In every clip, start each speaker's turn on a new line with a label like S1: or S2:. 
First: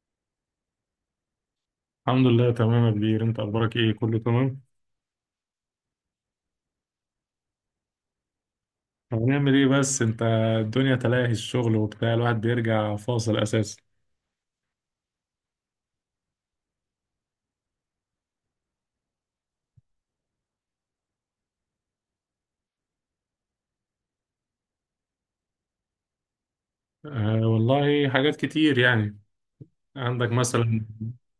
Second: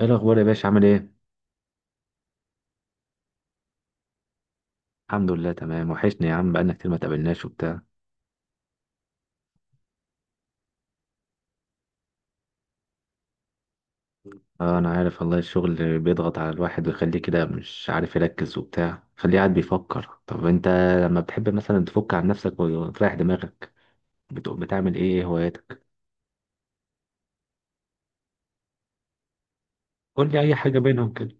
S1: ايه الاخبار يا باشا، عامل ايه؟
S2: الحمد لله تمام يا كبير، انت اخبارك ايه؟ كله تمام.
S1: الحمد لله تمام. وحشني يا عم، بقالنا كتير ما تقابلناش وبتاع.
S2: هنعمل ايه بس انت، الدنيا تلاهي الشغل وبتاع، الواحد بيرجع فاصل اساسا.
S1: اه، انا عارف والله. الشغل بيضغط على الواحد ويخليه كده مش عارف يركز وبتاع، خليه قاعد بيفكر. طب انت لما بتحب مثلا تفك عن نفسك وتريح دماغك، بتعمل ايه؟ ايه هواياتك؟
S2: أه والله حاجات كتير يعني.
S1: قول
S2: عندك
S1: لي اي حاجه
S2: مثلا
S1: بينهم كده.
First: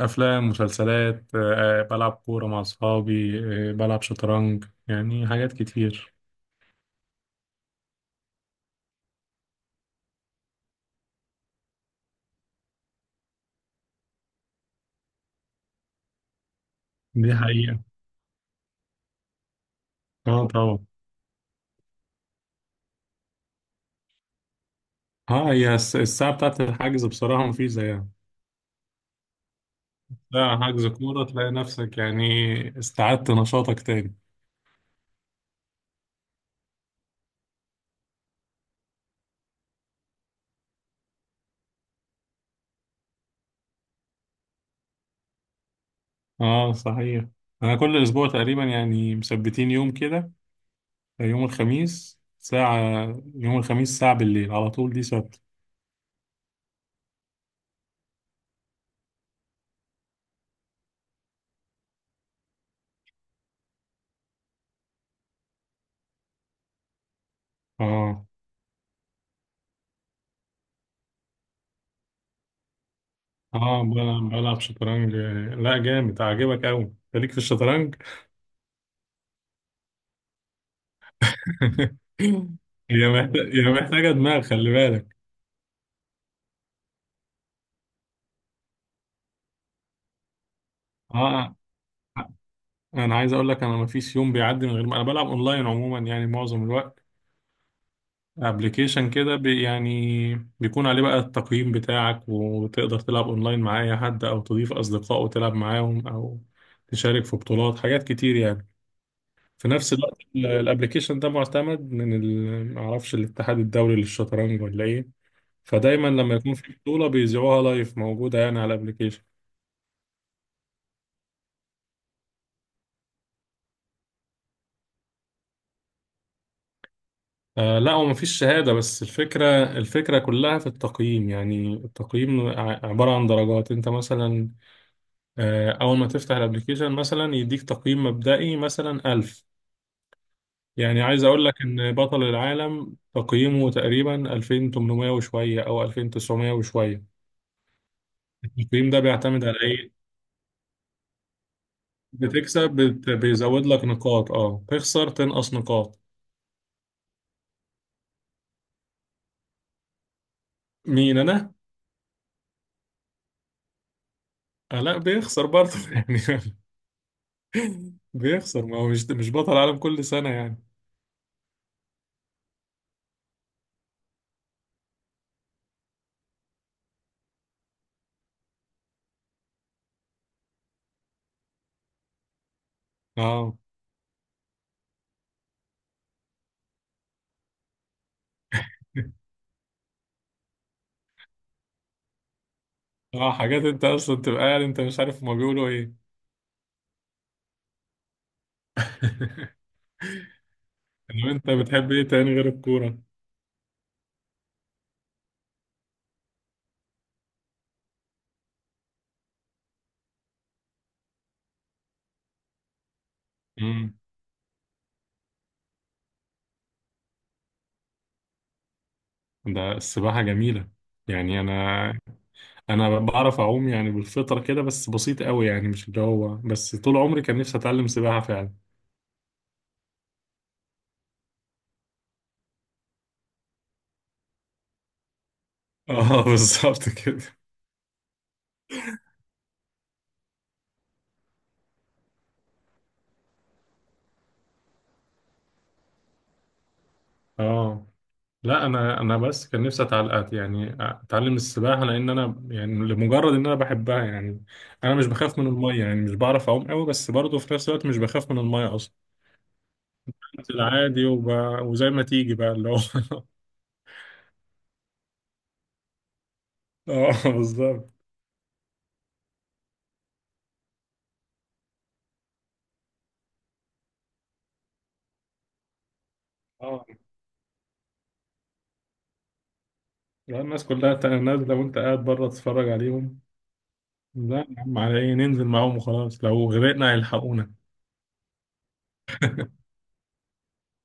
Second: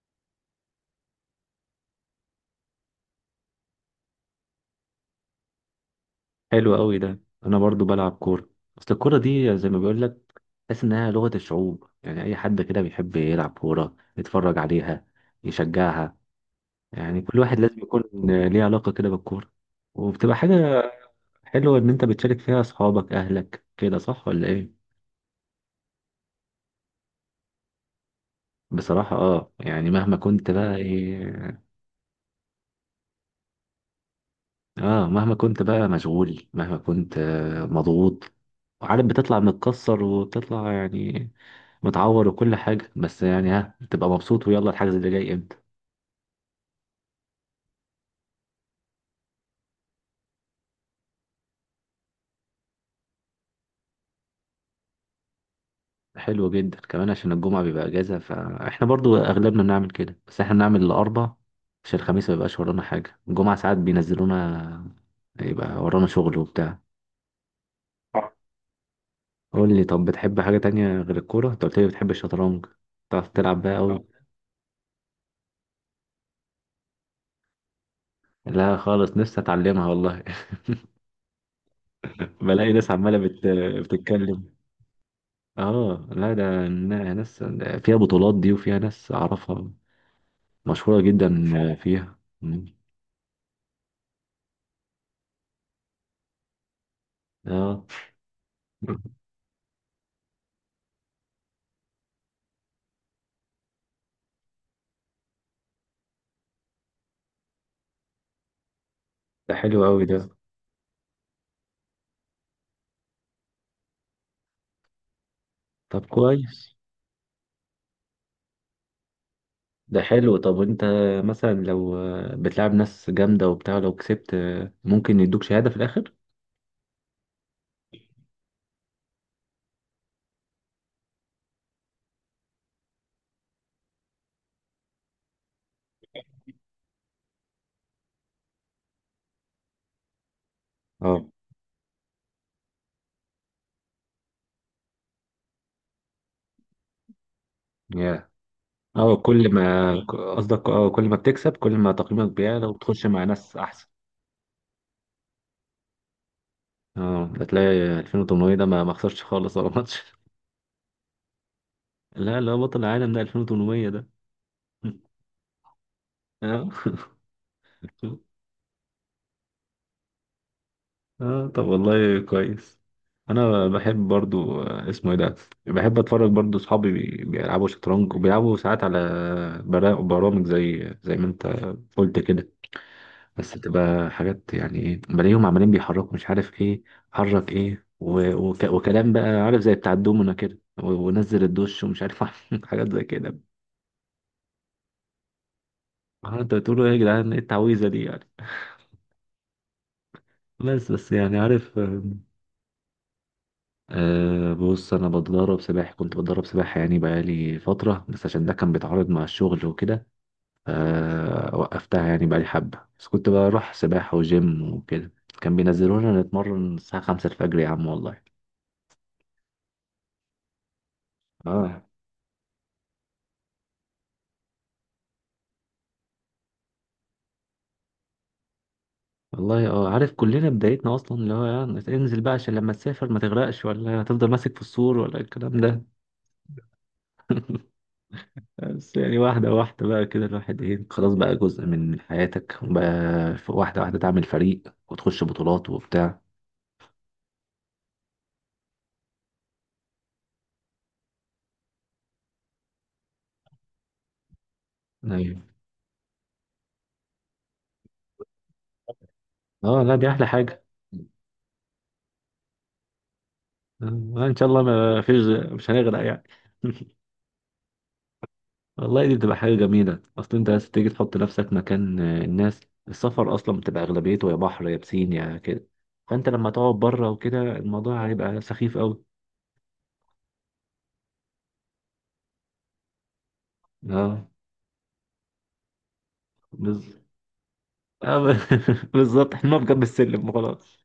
S2: افلام، مسلسلات، أه بلعب كورة مع اصحابي، أه بلعب شطرنج، يعني حاجات كتير.
S1: حلو قوي ده. انا برضو بلعب كوره. اصل الكوره دي زي ما بيقول لك، تحس انها لغه الشعوب. يعني اي حد كده بيحب يلعب كوره، يتفرج عليها، يشجعها. يعني
S2: دي
S1: كل واحد لازم
S2: حقيقة.
S1: يكون ليه علاقة كده بالكورة، وبتبقى
S2: اه
S1: حاجة
S2: طبعا.
S1: حلوة إن أنت بتشارك فيها أصحابك أهلك، كده صح ولا إيه؟
S2: اه الساعة بتاعت الحجز بصراحة مفيش زيها.
S1: بصراحة يعني مهما كنت
S2: لا
S1: بقى
S2: حجز كورة تلاقي
S1: إيه،
S2: نفسك يعني استعدت نشاطك تاني.
S1: مهما كنت بقى مشغول، مهما كنت مضغوط، وعارف بتطلع متكسر وبتطلع يعني متعور وكل حاجة، بس يعني ها بتبقى مبسوط، ويلا الحجز اللي جاي إمتى؟
S2: اه صحيح، انا كل اسبوع تقريبا يعني مثبتين يوم كده، يوم الخميس ساعة، يوم الخميس ساعة بالليل على طول، دي ثابتة.
S1: حلو جدا، كمان عشان الجمعة بيبقى اجازة فاحنا برضو اغلبنا بنعمل كده، بس احنا بنعمل الاربع عشان الخميس ما يبقاش ورانا حاجة، الجمعة ساعات بينزلونا يبقى ورانا شغل وبتاع.
S2: اه.
S1: آه. قول لي، طب بتحب حاجة تانية غير الكورة؟ انت قلت لي بتحب الشطرنج، بتعرف تلعب بقى؟ آه.
S2: اه
S1: أوي.
S2: بلعب شطرنج. لا جامد، عاجبك قوي انت، ليك في الشطرنج.
S1: لا خالص، نفسي أتعلمها والله. بلاقي ناس
S2: هي
S1: عمالة
S2: محتاجة هي محتاجة دماغ،
S1: بتتكلم
S2: خلي بالك.
S1: اه لا، ده ناس فيها بطولات دي، وفيها ناس أعرفها مشهورة جدا
S2: اه
S1: فيها.
S2: انا عايز اقول لك انا ما فيش يوم بيعدي من غير ما انا بلعب اونلاين، عموما يعني معظم الوقت.
S1: اه،
S2: ابلكيشن كده بي، يعني بيكون عليه بقى التقييم بتاعك وتقدر تلعب اونلاين مع اي حد، او تضيف اصدقاء وتلعب معاهم، او تشارك في بطولات، حاجات كتير يعني.
S1: ده
S2: في
S1: حلو
S2: نفس
S1: أوي
S2: الوقت
S1: ده.
S2: الابلكيشن ده معتمد من معرفش الاتحاد الدولي للشطرنج ولا ايه.
S1: طب
S2: فدايما لما يكون
S1: كويس.
S2: في بطولة بيذيعوها لايف، موجودة يعني على الابلكيشن.
S1: ده حلو. طب انت مثلا لو بتلعب ناس جامدة وبتاع، لو كسبت ممكن يدوك شهادة في الآخر؟
S2: آه لا، هو مفيش شهادة بس الفكرة، الفكرة كلها في التقييم. يعني التقييم عبارة عن درجات. انت مثلا أول ما تفتح الابليكيشن مثلا يديك تقييم مبدئي مثلا 1000. يعني عايز
S1: اه،
S2: أقول لك إن بطل العالم تقييمه تقريبا 2800 وشوية أو 2900 وشوية.
S1: يا.
S2: التقييم ده
S1: اه،
S2: بيعتمد
S1: كل
S2: على إيه؟
S1: ما قصدك اه، كل ما بتكسب، كل ما تقييمك بيعلى
S2: بتكسب
S1: وبتخش مع ناس
S2: بيزود لك
S1: أحسن.
S2: نقاط، أه تخسر تنقص نقاط.
S1: اه، هتلاقي 2800 ده ما خسرش خالص ولا ماتش.
S2: مين أنا؟
S1: لا لا، بطل العالم ده 2800 ده.
S2: آه لا، بيخسر برضه يعني.
S1: اه
S2: بيخسر، ما هو مش بطل العالم كل سنة يعني.
S1: اه، طب والله كويس. انا بحب برضو اسمه ايه ده. بحب اتفرج برضو، اصحابي بيلعبوا شطرنج وبيلعبوا ساعات على برامج زي ما انت قلت كده.
S2: أه.
S1: بس بتبقى حاجات، يعني ايه، بلاقيهم عمالين بيحركوا مش عارف ايه، حرك ايه وكلام بقى عارف زي بتاع الدومنا كده ونزل الدش ومش عارف. حاجات زي
S2: اه
S1: كده.
S2: حاجات انت اصلا تبقى قاعد انت مش عارف هما بيقولوا ايه.
S1: انت بتقولوا ايه يا جدعان، ايه التعويذه دي يعني. بس بس
S2: لو
S1: يعني
S2: انت
S1: عارف
S2: بتحب ايه تاني غير الكورة؟
S1: أه، بص انا بتدرب سباحه، كنت بتدرب سباحه يعني بقالي فتره، بس عشان ده كان بيتعارض مع الشغل وكده. أه، وقفتها يعني بقالي حبه، بس كنت بروح
S2: مم.
S1: سباحه وجيم وكده. كان بينزلونا نتمرن الساعه 5 الفجر يا عم، والله.
S2: ده السباحة جميلة يعني. أنا،
S1: اه
S2: أنا بعرف أعوم يعني بالفطرة كده، بس بسيط قوي، يعني مش اللي هو، بس طول عمري كان نفسي أتعلم سباحة فعلا.
S1: والله. اه عارف، كلنا بدايتنا اصلا اللي هو يعني انزل بقى عشان لما تسافر ما تغرقش، ولا هتفضل ماسك في السور ولا الكلام ده.
S2: اه بالظبط كده.
S1: بس يعني واحده واحده بقى كده، الواحد ايه، خلاص بقى جزء من حياتك وبقى واحده واحده تعمل فريق وتخش بطولات وبتاع.
S2: اه لا، أنا بس كان نفسي أتعلم، يعني أتعلم السباحة لأن أنا، يعني لمجرد إن أنا بحبها يعني. أنا مش بخاف
S1: أيوة.
S2: من المية، يعني مش بعرف أعوم قوي بس برضه في نفس الوقت مش بخاف من المية أصلا.
S1: اه لا، دي احلى
S2: بنزل
S1: حاجه.
S2: عادي وزي ما تيجي بقى اللي هو.
S1: آه، ان شاء الله ما فيش، مش هنغرق يعني.
S2: اه بالظبط.
S1: والله دي بتبقى حاجه جميله، اصل انت عايز تيجي تحط نفسك مكان الناس. السفر اصلا بتبقى اغلبيته يا بحر يا بسين يا كده، فانت لما تقعد بره وكده الموضوع هيبقى سخيف قوي.
S2: لو الناس كلها نازلة وأنت قاعد بره تتفرج عليهم،
S1: اه،
S2: لا يا عم، على إيه؟ ننزل معاهم وخلاص، لو غرقنا
S1: بز...
S2: هيلحقونا.
S1: آه، ب- بالظبط، احنا بجنب السلم وخلاص.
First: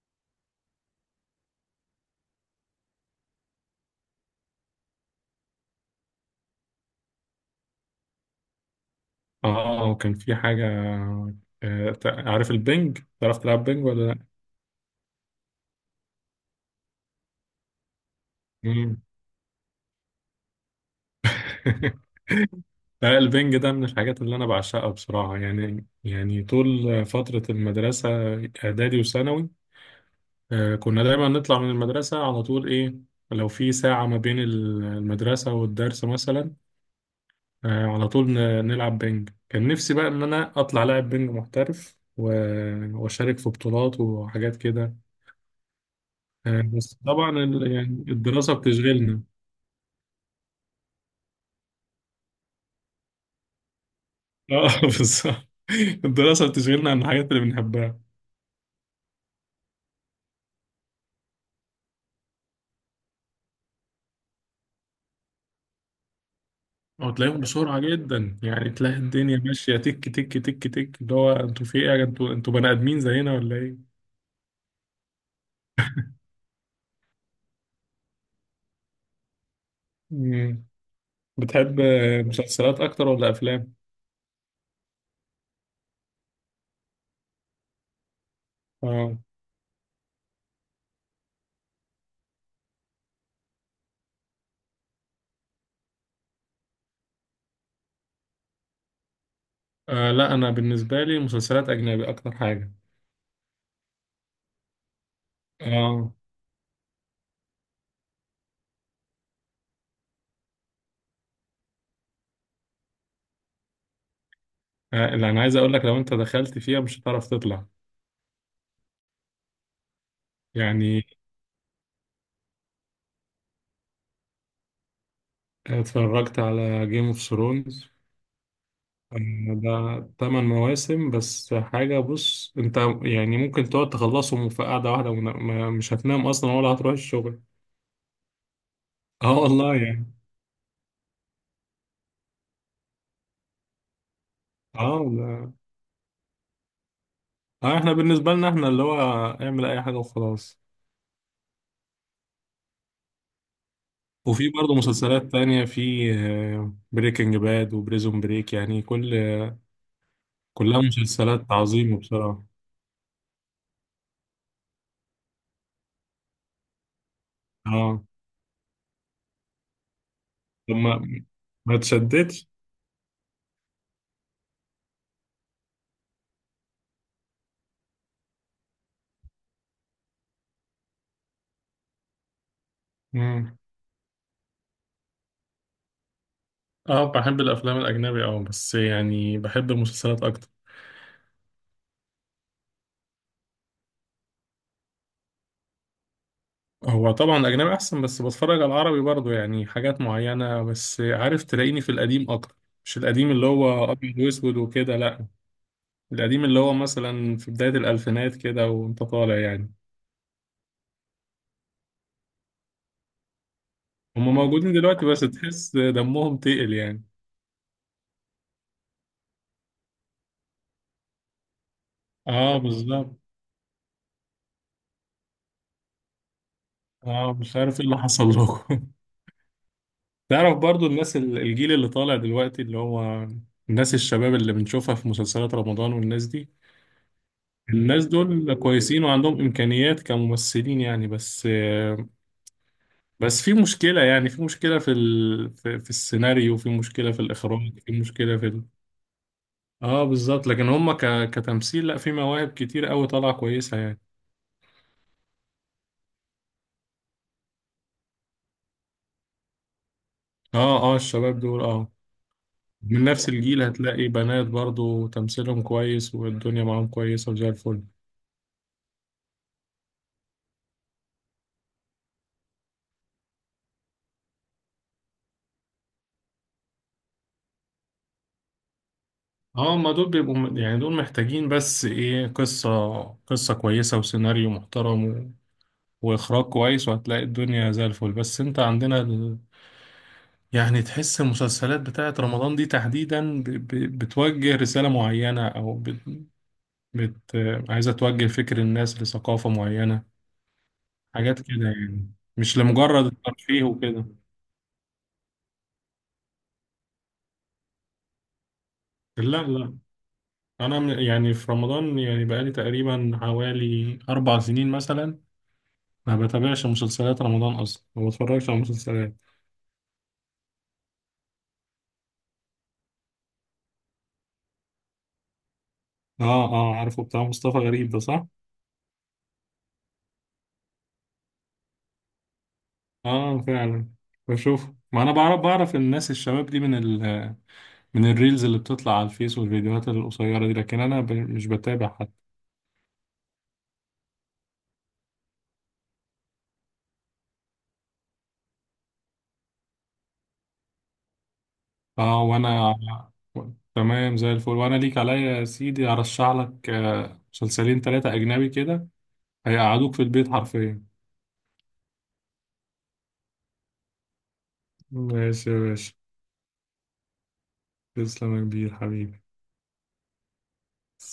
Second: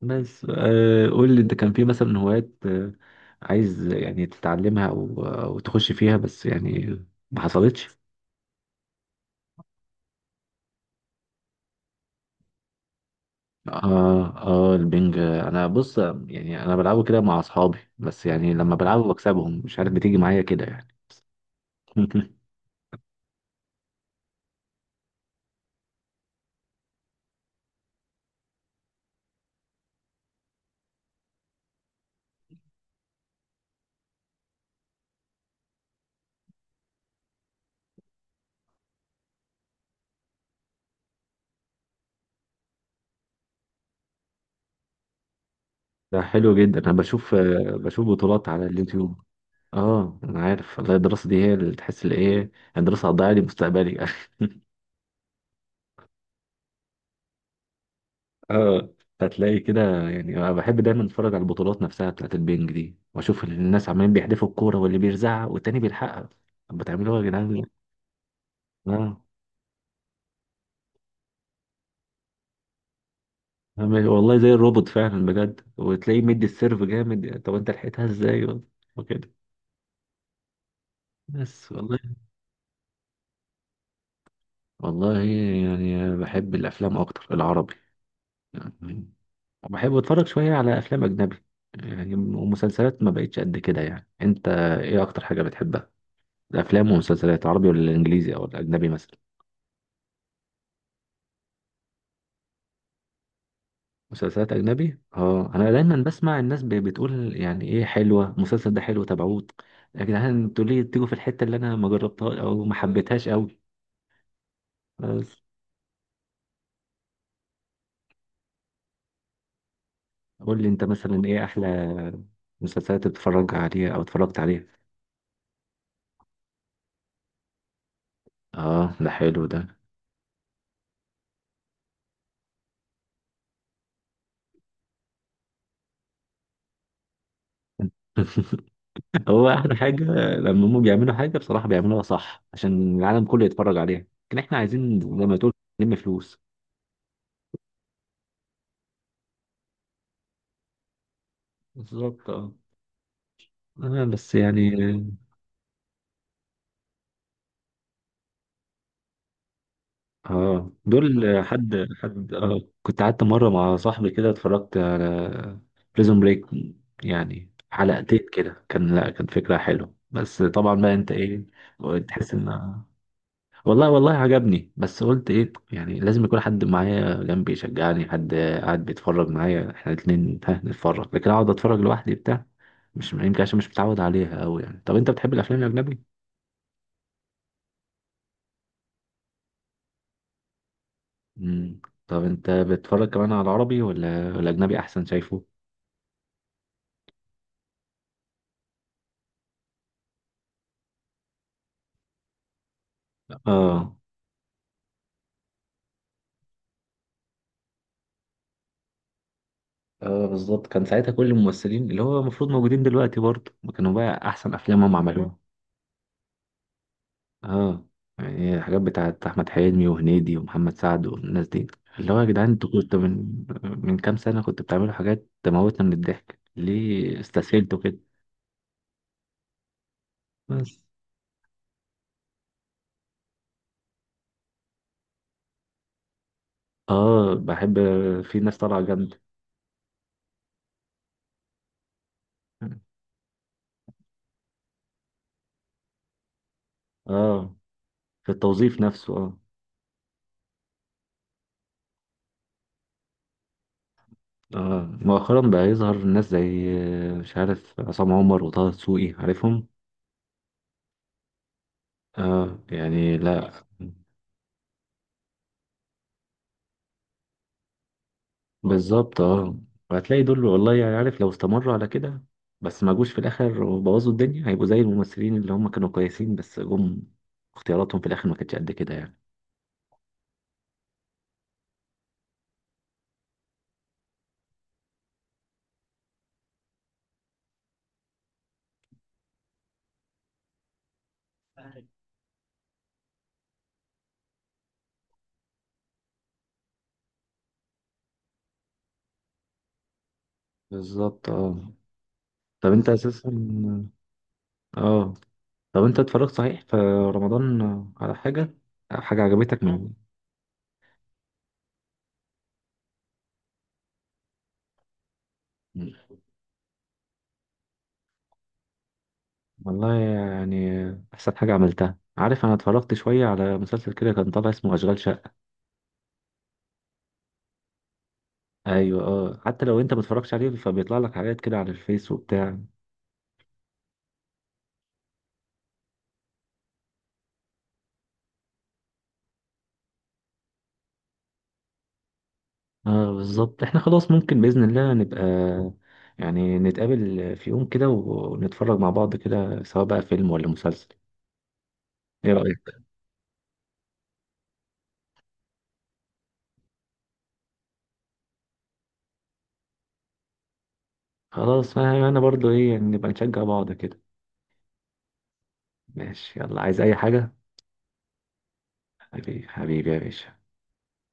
S1: بس قول لي، انت كان في مثلا هوايات عايز يعني تتعلمها او آه، أو تخش فيها، بس يعني ما حصلتش.
S2: آه، وكان في حاجة. آه، عارف البنج؟ تعرف تلعب بنج ولا لأ؟
S1: اه اه، البنج انا بص، يعني انا بلعبه كده مع اصحابي، بس يعني لما
S2: مم.
S1: بلعبه بكسبهم مش عارف بتيجي معايا كده يعني.
S2: لا، البنج ده من الحاجات اللي أنا بعشقها بصراحة. يعني يعني طول فترة المدرسة، إعدادي وثانوي، آه كنا دايما نطلع من المدرسة على طول إيه، لو في ساعة ما بين المدرسة والدرس مثلا، آه على طول نلعب بينج. كان نفسي بقى ان انا اطلع لاعب بينج محترف واشارك في بطولات وحاجات كده.
S1: ده حلو
S2: آه
S1: جدا، انا
S2: بس طبعا
S1: بشوف آه،
S2: يعني
S1: بشوف بطولات
S2: الدراسة
S1: على اليوتيوب.
S2: بتشغلنا.
S1: اه، انا عارف والله، الدراسه دي هي اللي تحس اللي ايه، الدراسه هتضيع لي مستقبلي.
S2: اه بالظبط، الدراسة بتشغلنا عن الحاجات اللي بنحبها.
S1: اه، هتلاقي كده. يعني انا بحب دايما اتفرج على البطولات نفسها بتاعت البنج دي، واشوف الناس عمالين بيحدفوا الكوره واللي بيرزعها والتاني بيلحقها. طب بتعملوا ايه يا
S2: وتلاقيهم
S1: جدعان؟
S2: بسرعة جدا، يعني تلاقي
S1: اه،
S2: الدنيا ماشية تك تك تك تك، اللي هو انتوا في ايه يا انتوا، بني ادمين زينا ولا ايه؟
S1: والله زي الروبوت فعلا بجد، وتلاقيه مدي السيرف جامد. طب انت لحقتها ازاي وكده؟
S2: مم.
S1: بس
S2: بتحب
S1: والله.
S2: آه، مسلسلات اكتر ولا افلام؟
S1: والله يعني بحب الافلام اكتر، العربي يعني.
S2: اه.
S1: بحب اتفرج شويه على افلام اجنبي يعني، ومسلسلات ما بقتش قد كده. يعني انت ايه اكتر حاجه بتحبها، الافلام والمسلسلات عربي ولا الانجليزي او الاجنبي مثلا؟
S2: آه لا انا بالنسبة لي مسلسلات اجنبي اكتر حاجة.
S1: مسلسلات اجنبي، اه انا دايما
S2: اه
S1: بسمع الناس بتقول يعني ايه، حلوه المسلسل ده، حلو تابعوه. يا جدعان انتوا ليه بتيجوا في الحته اللي انا ما جربتها او ما حبيتهاش قوي؟
S2: آه، اللي
S1: بس
S2: انا عايز اقول لك، لو انت دخلت فيها مش هتعرف تطلع
S1: قول لي انت
S2: يعني.
S1: مثلا، ايه احلى مسلسلات بتتفرج عليها او اتفرجت عليها؟
S2: اتفرجت على جيم اوف ثرونز.
S1: اه ده حلو ده.
S2: ده تمن مواسم بس حاجة، بص انت، يعني ممكن تقعد تخلصهم في قعدة واحدة مش هتنام اصلا ولا هتروح الشغل. اه
S1: هو
S2: والله
S1: احلى حاجه
S2: يعني.
S1: لما هم بيعملوا حاجه بصراحه بيعملوها صح عشان العالم كله يتفرج عليها. لكن احنا
S2: اه
S1: عايزين، زي ما
S2: والله.
S1: تقول، نلم فلوس.
S2: اه احنا بالنسبة لنا احنا اللي هو اعمل اي حاجة وخلاص.
S1: بالظبط اه. بس
S2: وفي
S1: يعني،
S2: برضه مسلسلات تانية، في بريكنج باد وبريزون بريك، يعني كل
S1: اه
S2: كلها
S1: دول.
S2: مسلسلات
S1: حد
S2: عظيمة
S1: حد
S2: بصراحة.
S1: آه كنت قعدت مره مع صاحبي كده، اتفرجت على بريزون بريك، يعني
S2: اه
S1: حلقتين كده كان، لا كان فكره حلوه، بس طبعا
S2: طب
S1: بقى
S2: ما،
S1: انت ايه،
S2: ما
S1: تحس
S2: تشدتش.
S1: ان، والله والله عجبني، بس قلت ايه يعني لازم يكون حد معايا جنبي يشجعني، حد قاعد بيتفرج معايا احنا الاتنين ها نتفرج، لكن اقعد اتفرج لوحدي بتاع، مش يمكن
S2: مم.
S1: عشان مش متعود عليها قوي يعني. طب انت بتحب الافلام الاجنبي؟
S2: اه بحب الافلام الاجنبي، اه بس يعني بحب المسلسلات اكتر.
S1: امم. طب انت بتتفرج كمان على العربي ولا الاجنبي احسن شايفه؟
S2: هو طبعا الاجنبي احسن، بس بتفرج على العربي برضو يعني حاجات معينه. بس عارف، تلاقيني في القديم اكتر، مش القديم اللي هو
S1: اه
S2: ابيض واسود وكده لا، القديم اللي هو مثلا في بدايه الالفينات كده وانت طالع يعني.
S1: اه بالظبط، كان ساعتها كل الممثلين اللي هو المفروض موجودين دلوقتي برضه، ما كانوا بقى
S2: هم
S1: احسن
S2: موجودين
S1: افلامهم
S2: دلوقتي بس
S1: عملوها.
S2: تحس دمهم تقل يعني.
S1: اه يعني، الحاجات بتاعت احمد حلمي وهنيدي ومحمد سعد والناس دي، اللي هو يا جدعان
S2: اه
S1: انتوا كنتوا
S2: بالظبط،
S1: من كام سنه كنتوا بتعملوا حاجات تموتنا من الضحك، ليه
S2: اه مش
S1: استسهلتوا
S2: عارف ايه
S1: كده؟
S2: اللي حصل لكم. تعرف
S1: بس.
S2: برضو الناس الجيل اللي طالع دلوقتي، اللي هو الناس الشباب اللي بنشوفها في مسلسلات رمضان والناس دي.
S1: اه، بحب.
S2: الناس
S1: في
S2: دول
S1: ناس طالعه
S2: كويسين
S1: جامده.
S2: وعندهم إمكانيات كممثلين يعني، بس بس في مشكلة، يعني في مشكلة في في السيناريو، في مشكلة في
S1: اه،
S2: الإخراج، في
S1: في
S2: مشكلة في ال...
S1: التوظيف نفسه، اه.
S2: اه بالظبط. لكن هم ك... كتمثيل لا، في مواهب كتير قوي طالعة كويسة يعني.
S1: اه مؤخرا بقى يظهر ناس زي مش عارف، عصام عمر وطه دسوقي، عارفهم.
S2: اه، اه الشباب دول اه
S1: اه
S2: من
S1: يعني
S2: نفس
S1: لا.
S2: الجيل، هتلاقي بنات برضو تمثيلهم كويس والدنيا معاهم كويسة وزي الفل.
S1: بالظبط اه. وهتلاقي دول والله، يعني عارف لو استمروا على كده، بس ما جوش في الاخر وبوظوا الدنيا، هيبقوا زي الممثلين اللي هم كانوا كويسين بس جم اختياراتهم في الاخر ما كانتش قد كده يعني.
S2: اه ما دول بيبقوا يعني، دول محتاجين بس ايه، قصة، قصة كويسة وسيناريو محترم واخراج كويس، وهتلاقي الدنيا زي الفل. بس انت عندنا ال... يعني تحس المسلسلات بتاعت رمضان دي تحديدا ب... ب... بتوجه رسالة معينة، او بت... بت... عايزة توجه فكر الناس لثقافة معينة،
S1: بالظبط
S2: حاجات كده
S1: اه.
S2: يعني، مش
S1: طب انت
S2: لمجرد
S1: اساسا،
S2: الترفيه وكده.
S1: اه، طب انت اتفرجت صحيح في رمضان على حاجة، حاجة
S2: لا
S1: عجبتك
S2: لا
S1: من.
S2: انا يعني في رمضان، يعني بقالي تقريبا حوالي 4 سنين مثلا
S1: مم.
S2: ما بتابعش مسلسلات رمضان اصلا، ما بتفرجش على مسلسلات.
S1: والله يعني، احسن حاجة عملتها، عارف انا اتفرجت شوية على مسلسل كده كان طالع اسمه اشغال شقة.
S2: اه اه، عارفه، بتاع مصطفى غريب ده صح.
S1: ايوه اه، حتى لو انت ما اتفرجتش عليه فبيطلع لك حاجات كده على الفيس وبتاع.
S2: اه فعلا، بشوف، ما انا بعرف، بعرف الناس الشباب دي من من الريلز اللي بتطلع على الفيس والفيديوهات القصيرة دي، لكن انا ب... مش بتابع حد.
S1: اه بالظبط، احنا خلاص ممكن بإذن الله نبقى، يعني نتقابل في يوم كده ونتفرج مع بعض كده، سواء بقى فيلم ولا مسلسل.
S2: اه
S1: ايه رأيك؟
S2: وانا تمام زي الفل، وانا ليك عليا يا سيدي ارشح لك آه، مسلسلين ثلاثة اجنبي كده هيقعدوك في البيت حرفيا.
S1: خلاص. أنا برضو ايه يعني، نبقى نشجع بعض كده.
S2: ماشي يا باشا،
S1: ماشي، يلا، عايز اي حاجة؟
S2: تسلم يا كبير حبيبي.
S1: حبيبي حبيبي يا باشا.